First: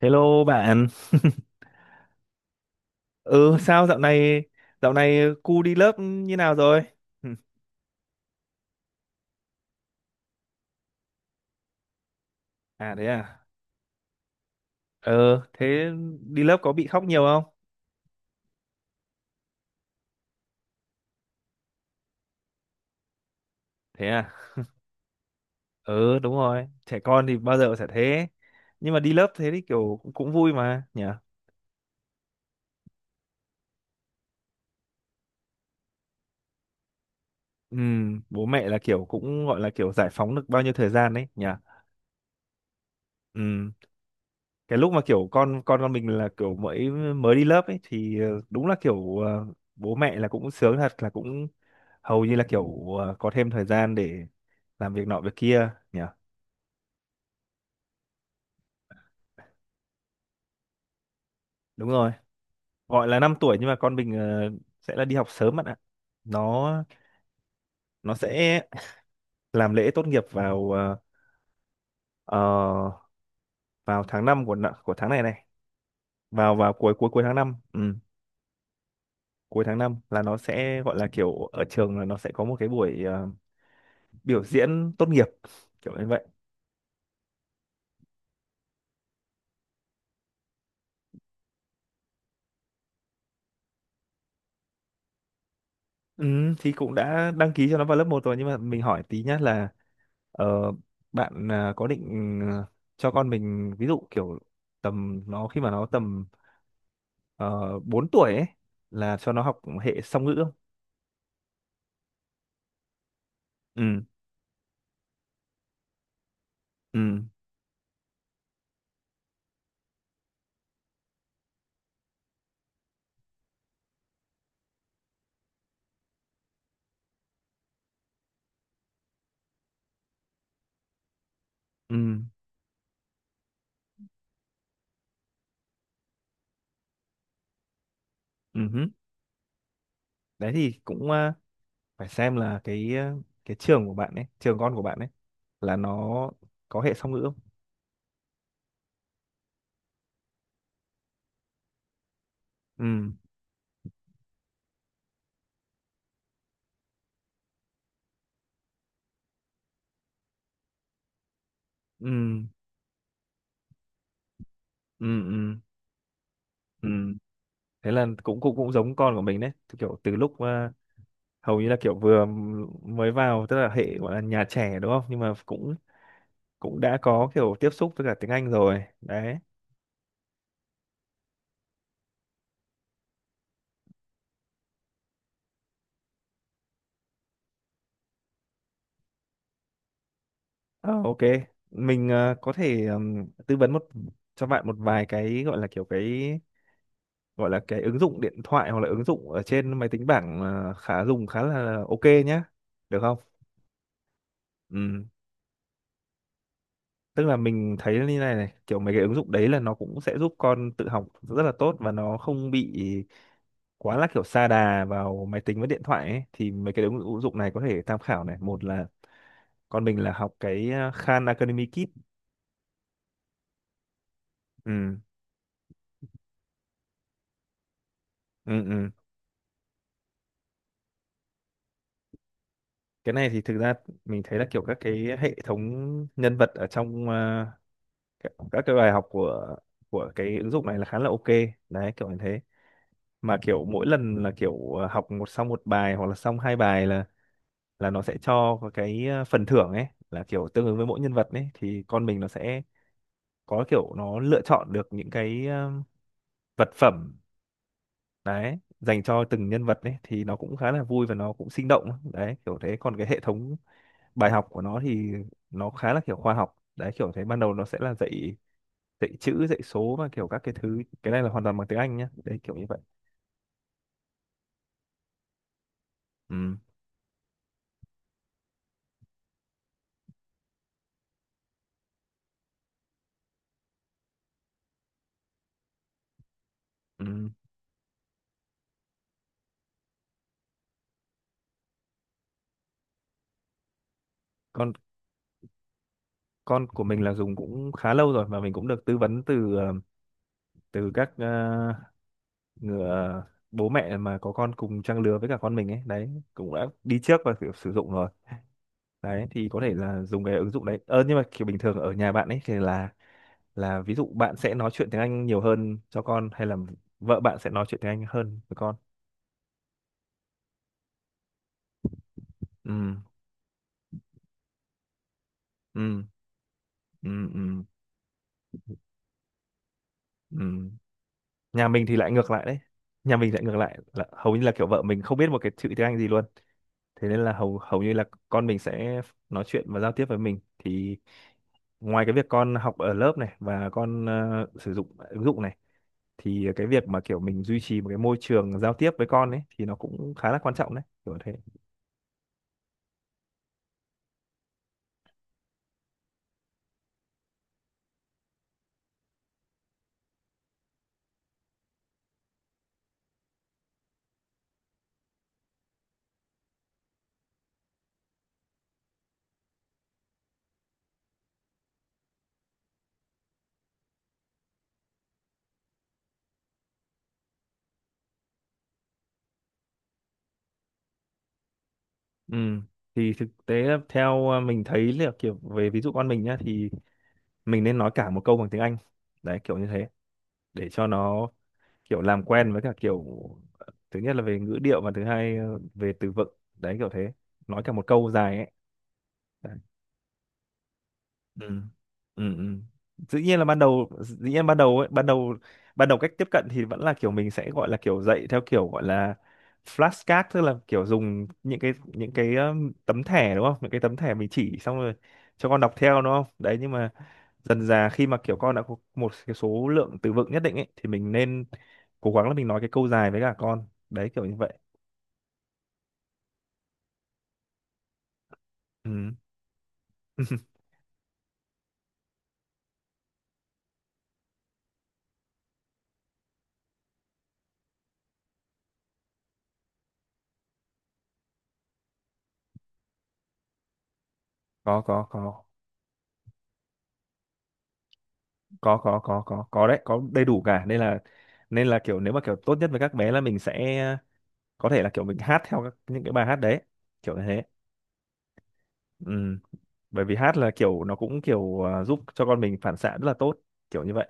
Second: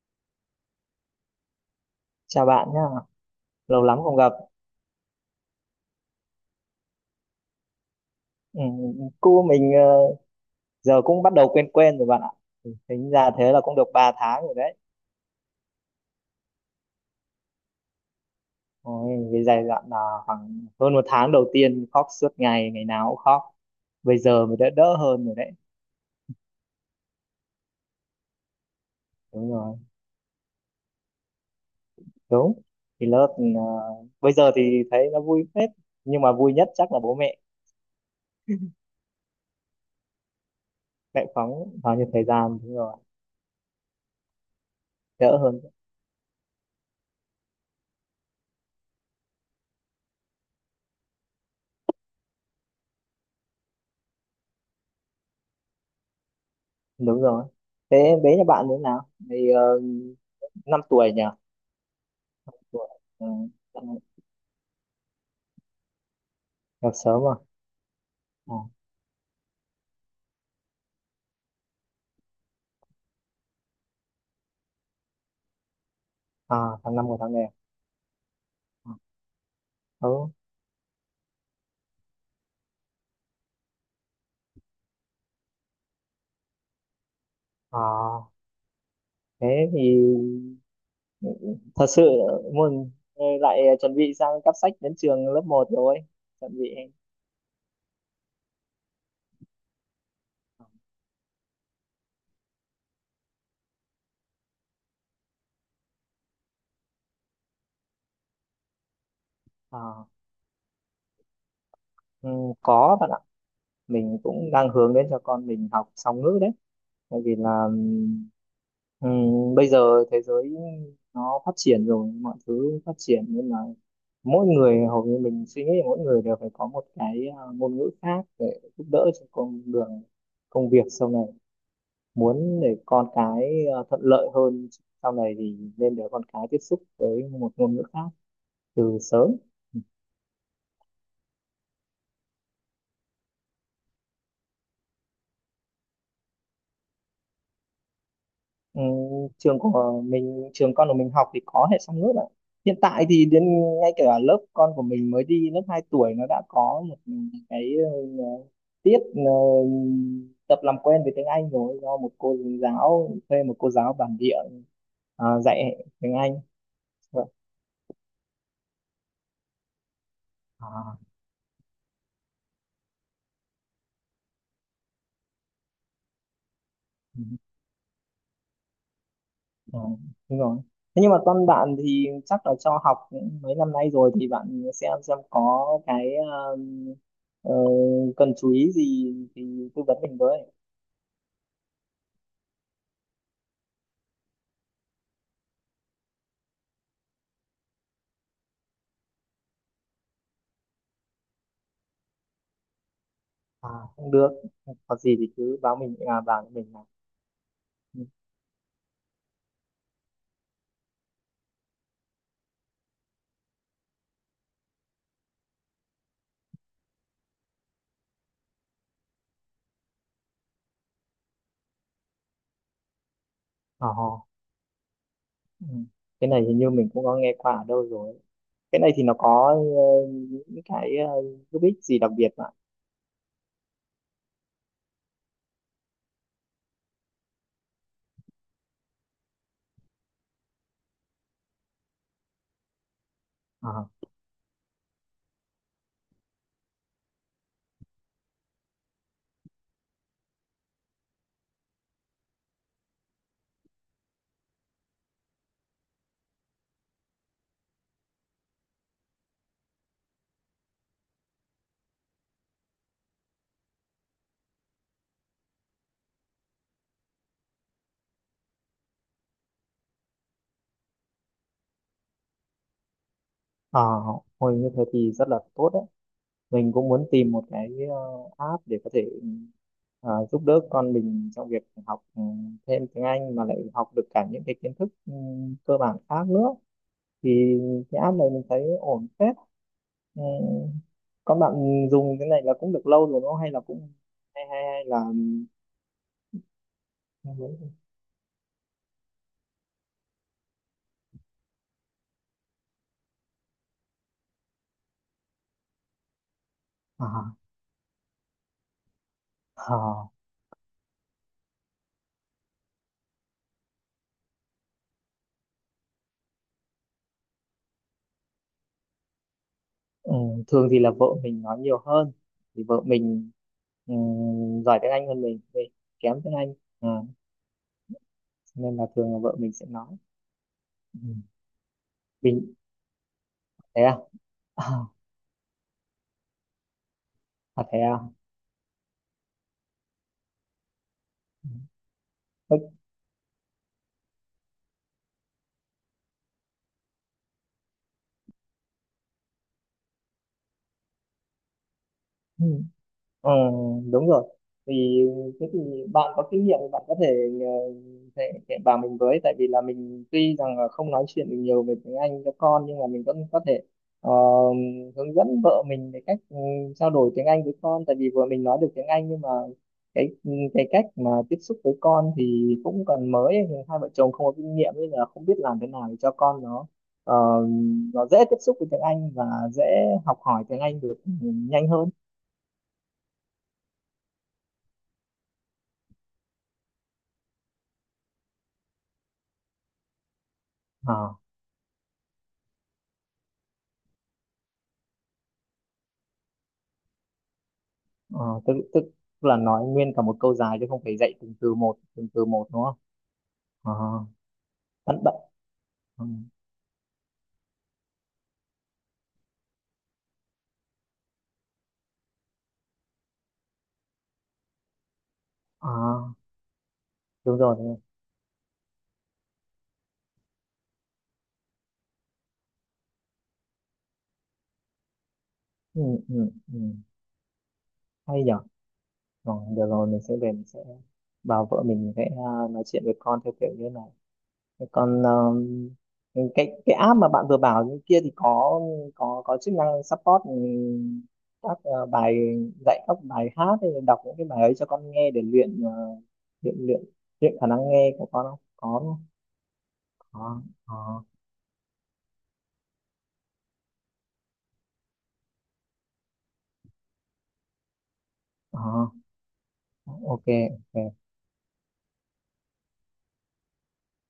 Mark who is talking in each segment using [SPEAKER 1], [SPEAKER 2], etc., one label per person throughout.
[SPEAKER 1] Hello bạn.
[SPEAKER 2] Chào bạn nhá,
[SPEAKER 1] Ừ
[SPEAKER 2] lâu
[SPEAKER 1] sao
[SPEAKER 2] lắm
[SPEAKER 1] dạo
[SPEAKER 2] không gặp.
[SPEAKER 1] này cu đi lớp như nào rồi?
[SPEAKER 2] Ừ, cu mình giờ cũng bắt đầu quen quen rồi bạn ạ. Ừ,
[SPEAKER 1] À thế
[SPEAKER 2] tính ra
[SPEAKER 1] à.
[SPEAKER 2] thế là cũng được 3 tháng rồi đấy.
[SPEAKER 1] Ờ thế đi lớp có bị khóc nhiều không?
[SPEAKER 2] Ôi, cái giai đoạn là khoảng hơn một tháng đầu tiên khóc suốt ngày, ngày nào cũng khóc.
[SPEAKER 1] Thế
[SPEAKER 2] Bây
[SPEAKER 1] à.
[SPEAKER 2] giờ mới đã đỡ hơn rồi đấy.
[SPEAKER 1] Ừ, đúng rồi, trẻ con thì bao giờ cũng sẽ thế. Nhưng mà đi lớp thế
[SPEAKER 2] Đúng
[SPEAKER 1] thì
[SPEAKER 2] rồi,
[SPEAKER 1] kiểu cũng vui mà nhỉ.
[SPEAKER 2] đúng. Thì lớp bây giờ thì thấy nó vui phết, nhưng mà vui nhất chắc là bố mẹ,
[SPEAKER 1] Ừ, bố mẹ là kiểu cũng gọi là kiểu giải phóng được bao nhiêu thời gian
[SPEAKER 2] mẹ
[SPEAKER 1] đấy nhỉ.
[SPEAKER 2] phóng bao nhiêu thời gian, đúng rồi,
[SPEAKER 1] Ừ, cái lúc mà kiểu
[SPEAKER 2] đỡ hơn.
[SPEAKER 1] con mình là kiểu mới mới đi lớp ấy thì đúng là kiểu bố mẹ là cũng sướng thật, là cũng hầu như là kiểu có thêm thời gian để làm việc nọ việc kia nhỉ.
[SPEAKER 2] Đúng rồi. Thế bé nhà bạn như thế nào? Thì 5 tuổi nhỉ?
[SPEAKER 1] Đúng rồi,
[SPEAKER 2] Tuổi.
[SPEAKER 1] gọi là 5 tuổi nhưng mà
[SPEAKER 2] Ừ.
[SPEAKER 1] con mình sẽ là đi học sớm bạn ạ. nó
[SPEAKER 2] Đợt sớm à?
[SPEAKER 1] nó
[SPEAKER 2] Ờ.
[SPEAKER 1] sẽ làm lễ tốt nghiệp vào ờ, vào tháng 5 của của tháng này này, vào
[SPEAKER 2] À,
[SPEAKER 1] vào cuối
[SPEAKER 2] tháng 5
[SPEAKER 1] cuối
[SPEAKER 2] của
[SPEAKER 1] cuối
[SPEAKER 2] tháng
[SPEAKER 1] tháng
[SPEAKER 2] này.
[SPEAKER 1] năm. Ừ,
[SPEAKER 2] À?
[SPEAKER 1] cuối tháng năm
[SPEAKER 2] Ờ.
[SPEAKER 1] là
[SPEAKER 2] Ừ.
[SPEAKER 1] nó sẽ gọi là kiểu ở trường là nó sẽ có một cái buổi biểu diễn tốt nghiệp kiểu như vậy.
[SPEAKER 2] À, thế thì thật sự muốn lại chuẩn bị sang cắp sách đến trường lớp một rồi.
[SPEAKER 1] Ừ,
[SPEAKER 2] Chuẩn
[SPEAKER 1] thì
[SPEAKER 2] bị.
[SPEAKER 1] cũng đã đăng ký cho nó vào lớp một rồi nhưng mà mình hỏi tí nhá là. Ờ, bạn à, có định à, cho con mình ví dụ kiểu tầm nó khi mà nó tầm 4 tuổi ấy là cho nó học hệ
[SPEAKER 2] À,
[SPEAKER 1] song ngữ không?
[SPEAKER 2] ừ, có bạn ạ.
[SPEAKER 1] Ừ,
[SPEAKER 2] Mình cũng đang hướng đến cho con mình học song ngữ đấy. Tại
[SPEAKER 1] ừ,
[SPEAKER 2] vì là bây giờ thế giới nó phát triển rồi, mọi thứ phát triển nên là mỗi người, hầu như mình suy nghĩ là mỗi người đều phải có một cái ngôn ngữ khác để giúp đỡ cho con đường công việc sau này.
[SPEAKER 1] ừ,
[SPEAKER 2] Muốn để con cái thuận lợi hơn sau này thì nên để con cái tiếp xúc với một ngôn ngữ khác
[SPEAKER 1] ừ hứ.
[SPEAKER 2] từ sớm.
[SPEAKER 1] Đấy thì cũng à, phải xem là cái à, cái trường của bạn ấy, trường con của bạn ấy là nó có hệ song ngữ không?
[SPEAKER 2] Ừ, trường của mình, trường con của mình học thì có hệ song ngữ ạ. Hiện tại
[SPEAKER 1] Ừ,
[SPEAKER 2] thì đến ngay cả lớp con của mình mới đi lớp 2 tuổi nó đã có một cái ờ, tiết tập làm quen với tiếng Anh rồi, do
[SPEAKER 1] ừ,
[SPEAKER 2] một cô giáo, thuê một cô giáo bản địa
[SPEAKER 1] ừ, ừ,
[SPEAKER 2] dạy tiếng Anh.
[SPEAKER 1] ừ.
[SPEAKER 2] Vâng.
[SPEAKER 1] Thế là cũng cũng cũng giống con của mình đấy. Thì kiểu từ lúc à,
[SPEAKER 2] À,
[SPEAKER 1] hầu như là kiểu vừa mới vào tức là hệ gọi là nhà trẻ đúng không? Nhưng mà cũng cũng đã
[SPEAKER 2] ừ,
[SPEAKER 1] có kiểu tiếp xúc với cả tiếng Anh rồi đấy.
[SPEAKER 2] ừ, đúng rồi. Thế nhưng mà con bạn thì chắc là cho học cũng mấy năm nay rồi thì bạn xem có cái ờ, cần chú ý gì thì tư vấn mình với.
[SPEAKER 1] Ờ, ok, mình có thể tư vấn một, cho bạn một vài cái gọi là kiểu cái gọi là cái ứng dụng điện thoại hoặc là ứng dụng ở trên máy tính bảng khá dùng khá là ok nhá, được không?
[SPEAKER 2] À, cũng được. Có
[SPEAKER 1] Ừm,
[SPEAKER 2] gì thì cứ báo mình, bảo mình là
[SPEAKER 1] tức là mình thấy
[SPEAKER 2] ừ.
[SPEAKER 1] như này này kiểu mấy cái ứng dụng đấy là nó cũng sẽ giúp con tự học rất là tốt và nó không bị quá là kiểu sa đà vào máy tính với điện thoại ấy. Thì mấy cái ứng ứng dụng này có thể tham khảo, này, một là con mình là học cái Khan Academy Kit.
[SPEAKER 2] Ờ, ờ.
[SPEAKER 1] Ừ
[SPEAKER 2] Ừ. Cái này hình như mình cũng có nghe qua ở đâu rồi.
[SPEAKER 1] ừ
[SPEAKER 2] Cái
[SPEAKER 1] ừ,
[SPEAKER 2] này thì nó có những cái uh, giúp ích gì đặc biệt mà?
[SPEAKER 1] cái này thì thực ra mình thấy là kiểu các cái hệ thống nhân vật ở trong các cái bài học của cái ứng dụng này là khá là ok đấy kiểu như thế. Mà kiểu
[SPEAKER 2] Ờ,
[SPEAKER 1] mỗi lần là kiểu học một, xong một bài hoặc là xong hai bài là nó sẽ cho có cái phần thưởng ấy, là kiểu tương ứng với mỗi nhân vật ấy thì con mình nó sẽ có kiểu nó lựa chọn được những cái vật phẩm đấy dành cho từng nhân vật ấy, thì nó cũng khá là vui và nó cũng sinh động đấy kiểu thế. Còn cái hệ thống bài học của nó thì nó khá là kiểu khoa học đấy kiểu thế, ban đầu nó sẽ là dạy dạy chữ dạy số và kiểu các cái thứ, cái này là hoàn toàn bằng tiếng Anh nhá đấy kiểu như vậy.
[SPEAKER 2] ờ, hồi như thế thì rất là tốt đấy.
[SPEAKER 1] Ừ,
[SPEAKER 2] Mình cũng muốn tìm một cái app để có thể ờ, giúp đỡ con mình trong việc học, ừ, thêm tiếng Anh mà lại học được cả những cái kiến thức ừ, cơ bản khác nữa.
[SPEAKER 1] ừ.
[SPEAKER 2] Thì cái app này mình thấy ổn phết. Ừ. Có bạn dùng cái này là cũng được lâu rồi đúng không? Hay là cũng hay hay
[SPEAKER 1] con
[SPEAKER 2] hay là
[SPEAKER 1] con của mình là dùng cũng khá lâu rồi, mà mình cũng được tư vấn từ từ các người, bố mẹ mà có con cùng trang lứa với cả con mình ấy đấy, cũng đã đi trước
[SPEAKER 2] à,
[SPEAKER 1] và kiểu sử dụng rồi đấy. Thì có thể là
[SPEAKER 2] à,
[SPEAKER 1] dùng cái ứng dụng đấy ờ, nhưng mà kiểu bình thường ở nhà bạn ấy thì là ví dụ bạn sẽ nói chuyện tiếng Anh nhiều hơn cho con hay là vợ bạn sẽ nói chuyện tiếng Anh hơn với con?
[SPEAKER 2] ừ. Thường thì là vợ mình nói nhiều hơn, thì
[SPEAKER 1] Ừ
[SPEAKER 2] vợ mình ừ, giỏi tiếng Anh hơn mình
[SPEAKER 1] ừ
[SPEAKER 2] kém tiếng Anh, à,
[SPEAKER 1] ừ ừ
[SPEAKER 2] cho nên là thường là vợ mình sẽ nói
[SPEAKER 1] ừ.
[SPEAKER 2] ừ.
[SPEAKER 1] Nhà mình thì lại ngược lại
[SPEAKER 2] Mình
[SPEAKER 1] đấy, nhà mình lại ngược lại
[SPEAKER 2] thế à.
[SPEAKER 1] là hầu như là
[SPEAKER 2] À,
[SPEAKER 1] kiểu vợ mình không biết một cái chữ tiếng Anh gì luôn. Thế nên là hầu
[SPEAKER 2] à thế
[SPEAKER 1] hầu như
[SPEAKER 2] à.
[SPEAKER 1] là con mình sẽ nói chuyện và giao tiếp với mình, thì ngoài cái việc con học ở lớp này và con sử dụng ứng dụng này thì cái việc mà kiểu mình duy trì một cái môi trường giao tiếp với con ấy thì nó cũng khá là quan trọng đấy kiểu thế.
[SPEAKER 2] Ừ. Ờ, đúng rồi. Vì thế thì bạn có kinh nghiệm thì bạn có thể ờ, thể thể bảo mình với, tại vì là mình tuy rằng là không nói chuyện được nhiều về tiếng Anh cho con nhưng mà mình vẫn có thể ờ, hướng dẫn vợ mình về cách ừ, trao đổi tiếng Anh với con, tại vì vừa mình nói được tiếng Anh nhưng mà cái cái cách mà tiếp xúc với con thì cũng còn mới thì hai vợ chồng không có kinh nghiệm, nên là không biết làm thế nào để cho con nó ờ, nó dễ tiếp xúc với tiếng Anh và dễ học hỏi tiếng Anh được ừ, nhanh hơn.
[SPEAKER 1] Ừ. Thì thực tế là theo à, mình thấy là kiểu về ví dụ con mình nhá thì mình nên nói cả một câu bằng tiếng Anh đấy kiểu như thế, để cho
[SPEAKER 2] Ờ.
[SPEAKER 1] nó kiểu làm quen với cả kiểu, thứ nhất là về ngữ điệu và thứ hai về từ vựng, đấy kiểu thế, nói cả một câu dài
[SPEAKER 2] Ờ,
[SPEAKER 1] ấy.
[SPEAKER 2] tức tức là nói nguyên cả một câu dài chứ không phải dạy từng từ
[SPEAKER 1] Ừ
[SPEAKER 2] một, từng từ
[SPEAKER 1] ừ
[SPEAKER 2] một,
[SPEAKER 1] ừ.
[SPEAKER 2] đúng không?
[SPEAKER 1] Dĩ nhiên là ban
[SPEAKER 2] À,
[SPEAKER 1] đầu, dĩ nhiên ban đầu ấy,
[SPEAKER 2] bắt bậy
[SPEAKER 1] ban đầu
[SPEAKER 2] ừ.
[SPEAKER 1] cách tiếp cận thì vẫn là kiểu mình sẽ gọi là kiểu dạy theo kiểu gọi là flashcard, tức là kiểu dùng những cái tấm thẻ đúng không, những cái tấm thẻ mình chỉ xong rồi cho con đọc theo
[SPEAKER 2] À,
[SPEAKER 1] đúng không, đấy, nhưng mà
[SPEAKER 2] đúng rồi,
[SPEAKER 1] dần
[SPEAKER 2] đúng rồi.
[SPEAKER 1] dà khi mà kiểu con đã có một cái số lượng từ vựng nhất định ấy thì mình nên cố gắng là mình nói cái câu dài với cả con, đấy kiểu như vậy.
[SPEAKER 2] Ừ, ừ, ừ. Hay nhở.
[SPEAKER 1] Ừ.
[SPEAKER 2] Rồi, được rồi, mình sẽ về mình sẽ bảo vợ mình sẽ nói chuyện với con theo kiểu như này. Thế còn cái app mà bạn vừa bảo như kia thì có, có chức năng support ừ, các ờ, bài dạy, các bài hát, hay là đọc những cái bài ấy cho
[SPEAKER 1] Có
[SPEAKER 2] con nghe để luyện luyện luyện luyện khả năng nghe của con không? Có.
[SPEAKER 1] có, đấy có đầy đủ
[SPEAKER 2] Đó,
[SPEAKER 1] cả,
[SPEAKER 2] ờ,
[SPEAKER 1] nên là kiểu nếu mà kiểu tốt nhất với các bé là mình sẽ có thể là kiểu mình hát theo các, những cái bài hát đấy kiểu như thế.
[SPEAKER 2] ờ, ờ,
[SPEAKER 1] Ừ. Bởi vì
[SPEAKER 2] ok,
[SPEAKER 1] hát là
[SPEAKER 2] ok,
[SPEAKER 1] kiểu nó cũng kiểu à, giúp cho con mình phản xạ rất là tốt kiểu như vậy.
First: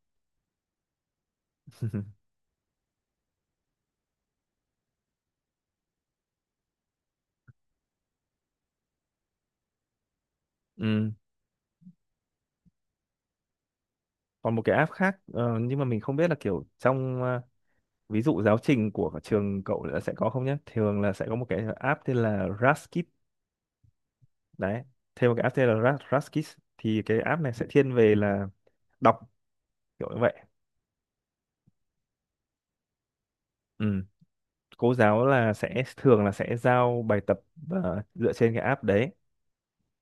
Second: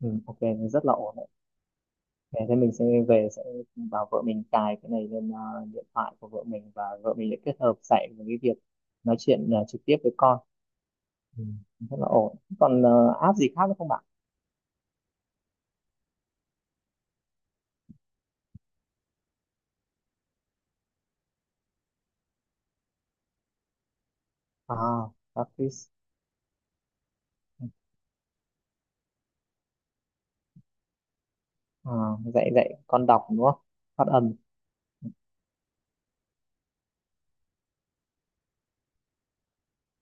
[SPEAKER 2] ừ, ok, rất là ổn đấy. Thế thế mình sẽ về sẽ bảo vợ mình cài cái này lên điện thoại của vợ mình, và vợ mình sẽ kết hợp dạy với cái việc nói chuyện trực tiếp với con.
[SPEAKER 1] Ừ.
[SPEAKER 2] Ừ, rất là ổn. Còn app gì khác nữa không bạn?
[SPEAKER 1] Còn một cái app khác nhưng mà mình không biết là kiểu trong à, ví dụ giáo trình của trường cậu là sẽ có không nhé, thường là sẽ có một cái app tên là Raskid đấy,
[SPEAKER 2] À
[SPEAKER 1] thêm một cái app tên là
[SPEAKER 2] practice.
[SPEAKER 1] Raskid, thì cái app này sẽ thiên về là đọc kiểu như vậy.
[SPEAKER 2] À, dạy dạy con đọc đúng không?
[SPEAKER 1] Ừ.
[SPEAKER 2] Phát âm.
[SPEAKER 1] Cô giáo là sẽ thường là sẽ giao bài tập dựa trên cái app đấy.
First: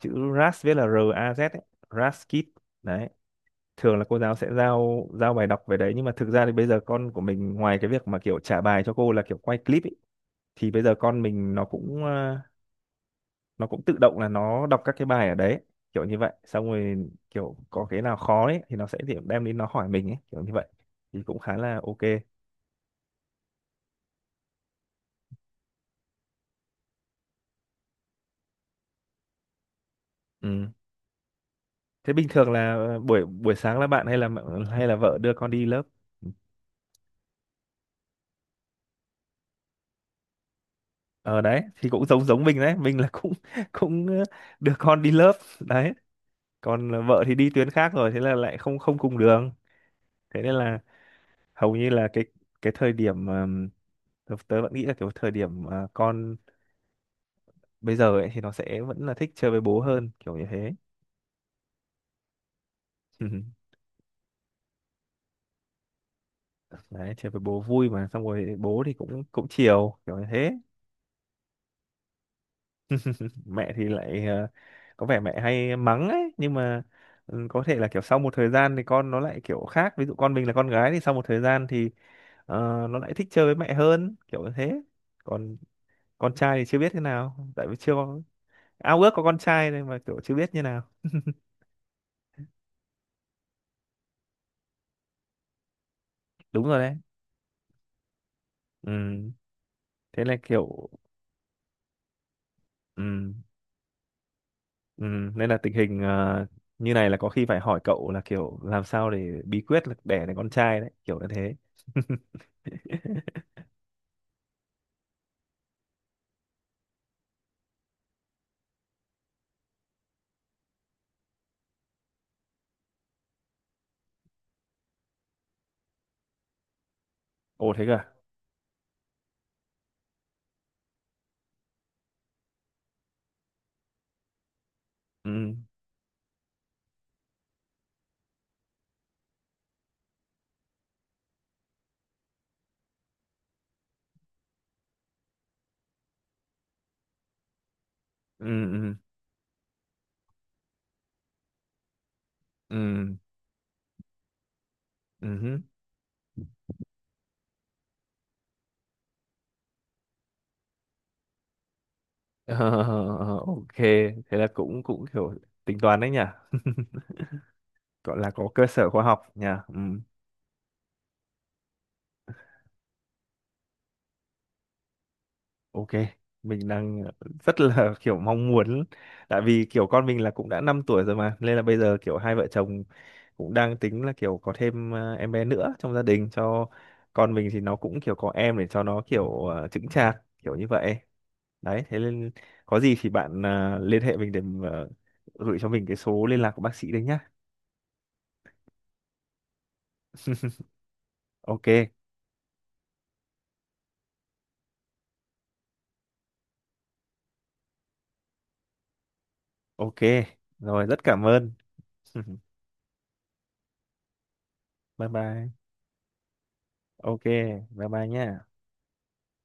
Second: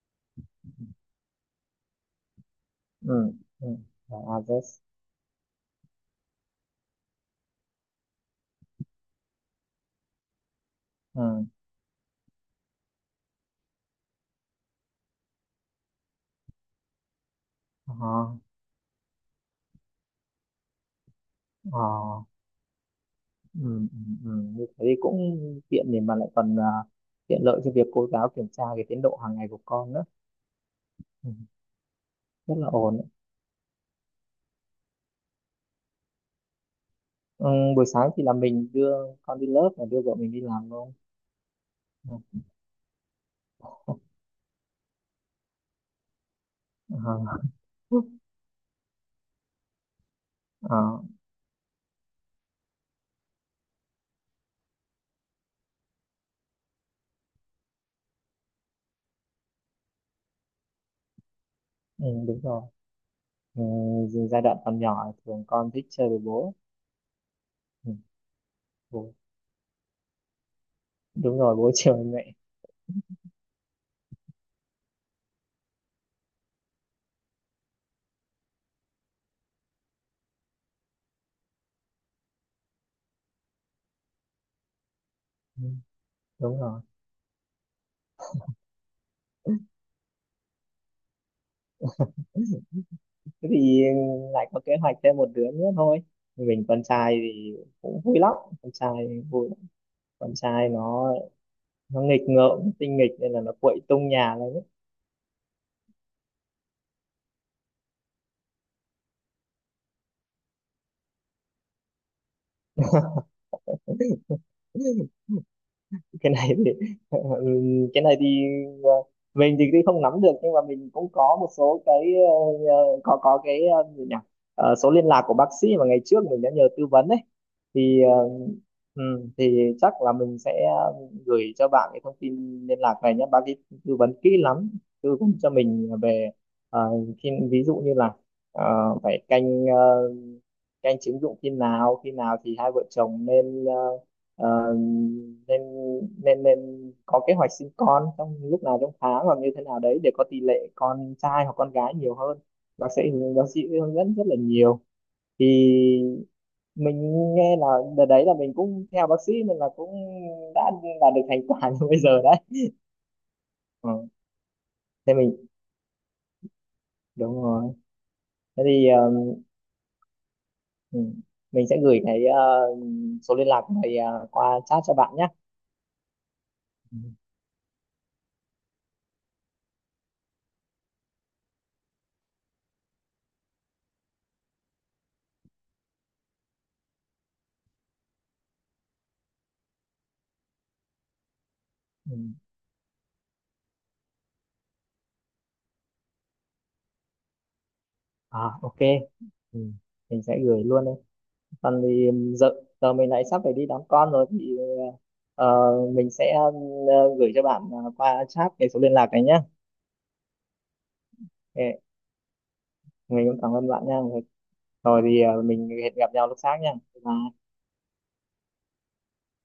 [SPEAKER 1] Chữ RAS viết là R A Z ấy. RAS Kit đấy.
[SPEAKER 2] Ừ, ừ.
[SPEAKER 1] Thường là cô
[SPEAKER 2] Rồi,
[SPEAKER 1] giáo sẽ
[SPEAKER 2] address.
[SPEAKER 1] giao giao bài đọc về đấy, nhưng mà thực ra thì bây giờ con của mình ngoài cái việc mà kiểu trả bài cho cô là kiểu quay clip ấy, thì bây giờ con
[SPEAKER 2] Ừ.
[SPEAKER 1] mình nó cũng nó cũng tự động là nó đọc các cái bài ở đấy kiểu như vậy, xong rồi kiểu có
[SPEAKER 2] Ờ,
[SPEAKER 1] cái nào khó ấy thì nó sẽ điểm đem đến nó hỏi mình ấy kiểu như vậy, thì cũng khá là
[SPEAKER 2] ờ.
[SPEAKER 1] ok.
[SPEAKER 2] Ừ, ừ, ừ. Như thế thì cũng tiện, để mà lại còn tiện lợi cho việc cô giáo kiểm tra cái tiến độ hàng ngày của con nữa.
[SPEAKER 1] Ừ.
[SPEAKER 2] Ừ,
[SPEAKER 1] Thế bình thường
[SPEAKER 2] rất là
[SPEAKER 1] là
[SPEAKER 2] ổn.
[SPEAKER 1] buổi buổi sáng là bạn hay là hay là vợ đưa con đi lớp?
[SPEAKER 2] Ừ, buổi sáng thì là mình đưa con đi lớp và đưa vợ mình đi làm luôn.
[SPEAKER 1] Ờ đấy, thì cũng giống
[SPEAKER 2] Ừ.
[SPEAKER 1] giống mình đấy, mình là cũng cũng đưa con đi lớp đấy.
[SPEAKER 2] Ờ,
[SPEAKER 1] Còn vợ thì đi tuyến khác rồi, thế là lại không không cùng đường. Thế nên là
[SPEAKER 2] ờ,
[SPEAKER 1] hầu như là cái thời điểm tớ tớ vẫn nghĩ là kiểu thời điểm con bây giờ ấy thì nó sẽ vẫn là thích chơi với bố hơn, kiểu như thế.
[SPEAKER 2] ừ, đúng rồi. Ừ, dù giai đoạn còn nhỏ thường con thích chơi với bố.
[SPEAKER 1] Đấy, chơi với bố vui
[SPEAKER 2] Ừ,
[SPEAKER 1] mà, xong rồi bố thì
[SPEAKER 2] bố,
[SPEAKER 1] cũng cũng chiều kiểu như thế.
[SPEAKER 2] đúng rồi, bố chơi với mẹ.
[SPEAKER 1] Mẹ thì lại có vẻ mẹ hay mắng ấy, nhưng mà ừ, có thể là kiểu sau một thời gian thì con nó lại kiểu khác, ví dụ con mình là con gái thì sau một thời gian thì ờ, nó lại thích chơi với mẹ hơn kiểu như thế. Còn
[SPEAKER 2] Ừ,
[SPEAKER 1] con trai
[SPEAKER 2] đúng
[SPEAKER 1] thì chưa
[SPEAKER 2] rồi.
[SPEAKER 1] biết thế nào, tại vì chưa có, ao ước có con trai nên mà kiểu chưa biết như nào.
[SPEAKER 2] Thế thì lại có kế hoạch thêm một đứa nữa thôi.
[SPEAKER 1] Đúng
[SPEAKER 2] Mình
[SPEAKER 1] rồi
[SPEAKER 2] con
[SPEAKER 1] đấy.
[SPEAKER 2] trai thì cũng vui lắm, con trai
[SPEAKER 1] Ừ.
[SPEAKER 2] vui lắm.
[SPEAKER 1] Thế
[SPEAKER 2] Con
[SPEAKER 1] là
[SPEAKER 2] trai
[SPEAKER 1] kiểu
[SPEAKER 2] nó nghịch ngợm tinh nghịch nên
[SPEAKER 1] ừ.
[SPEAKER 2] là nó quậy tung nhà lên.
[SPEAKER 1] Ừ. Nên là tình hình như này là có khi phải hỏi cậu là kiểu làm sao, để bí quyết là đẻ được con trai đấy kiểu như thế.
[SPEAKER 2] Cái này thì ừ, cái này thì ờ, mình thì cũng không nắm được nhưng mà mình cũng có một số cái có cái ờ, gì nhỉ. Ờ, số liên lạc của bác sĩ mà ngày trước mình đã nhờ tư vấn ấy,
[SPEAKER 1] Ồ thế cơ
[SPEAKER 2] thì
[SPEAKER 1] à?
[SPEAKER 2] ừ, thì chắc là mình sẽ gửi cho bạn cái thông tin liên lạc này nhé, bác ấy tư vấn kỹ lắm, tư vấn cho
[SPEAKER 1] Ừ.
[SPEAKER 2] mình về ờ, khi ví dụ như là ờ, phải canh các anh chứng dụng khi nào, khi nào thì hai vợ chồng nên ờ, nên nên có kế hoạch sinh con trong
[SPEAKER 1] Ừ
[SPEAKER 2] lúc nào trong
[SPEAKER 1] ừ
[SPEAKER 2] tháng, hoặc như thế nào đấy để có tỷ lệ con trai hoặc con gái nhiều hơn. Bác sĩ,
[SPEAKER 1] ừ
[SPEAKER 2] bác sĩ hướng dẫn rất là nhiều.
[SPEAKER 1] ừ
[SPEAKER 2] Thì
[SPEAKER 1] hứ.
[SPEAKER 2] mình nghe là đợt đấy là mình cũng theo bác sĩ nên là cũng đã đạt được thành quả như bây giờ đấy.
[SPEAKER 1] Ờ, ok,
[SPEAKER 2] Ừ.
[SPEAKER 1] thế là cũng cũng
[SPEAKER 2] Thế
[SPEAKER 1] kiểu
[SPEAKER 2] mình
[SPEAKER 1] tính toán đấy nhỉ,
[SPEAKER 2] đúng rồi.
[SPEAKER 1] gọi là có
[SPEAKER 2] Thế
[SPEAKER 1] cơ
[SPEAKER 2] thì
[SPEAKER 1] sở khoa học nhỉ. Ừ.
[SPEAKER 2] ừ, mình sẽ gửi cái số liên lạc này ờ, qua chat cho bạn nhé.
[SPEAKER 1] Ok, mình
[SPEAKER 2] Ừ.
[SPEAKER 1] đang rất là kiểu mong muốn, tại vì kiểu con mình là cũng đã 5 tuổi rồi mà, nên là bây giờ kiểu hai vợ chồng cũng đang tính là kiểu có thêm em bé nữa trong gia đình, cho con mình thì nó cũng kiểu có em để cho nó kiểu chững chạc kiểu như vậy đấy. Thế
[SPEAKER 2] Ừ.
[SPEAKER 1] nên có gì thì bạn liên hệ mình để gửi cho mình cái số liên lạc của bác sĩ đấy nhá.
[SPEAKER 2] À ok, ừ. Mình sẽ gửi luôn đấy. Còn
[SPEAKER 1] Ok.
[SPEAKER 2] thì giờ, giờ mình lại sắp phải đi đón con rồi, thì ờ, mình sẽ gửi cho bạn ờ, qua chat cái số liên lạc này nhé.
[SPEAKER 1] Ok rồi, rất cảm ơn.
[SPEAKER 2] Ok. Mình cũng cảm ơn bạn nha. Rồi
[SPEAKER 1] Bye
[SPEAKER 2] thì ờ,
[SPEAKER 1] bye.
[SPEAKER 2] mình hẹn gặp nhau lúc sáng nha.
[SPEAKER 1] Ok.
[SPEAKER 2] Bye.
[SPEAKER 1] Bye bye nhé.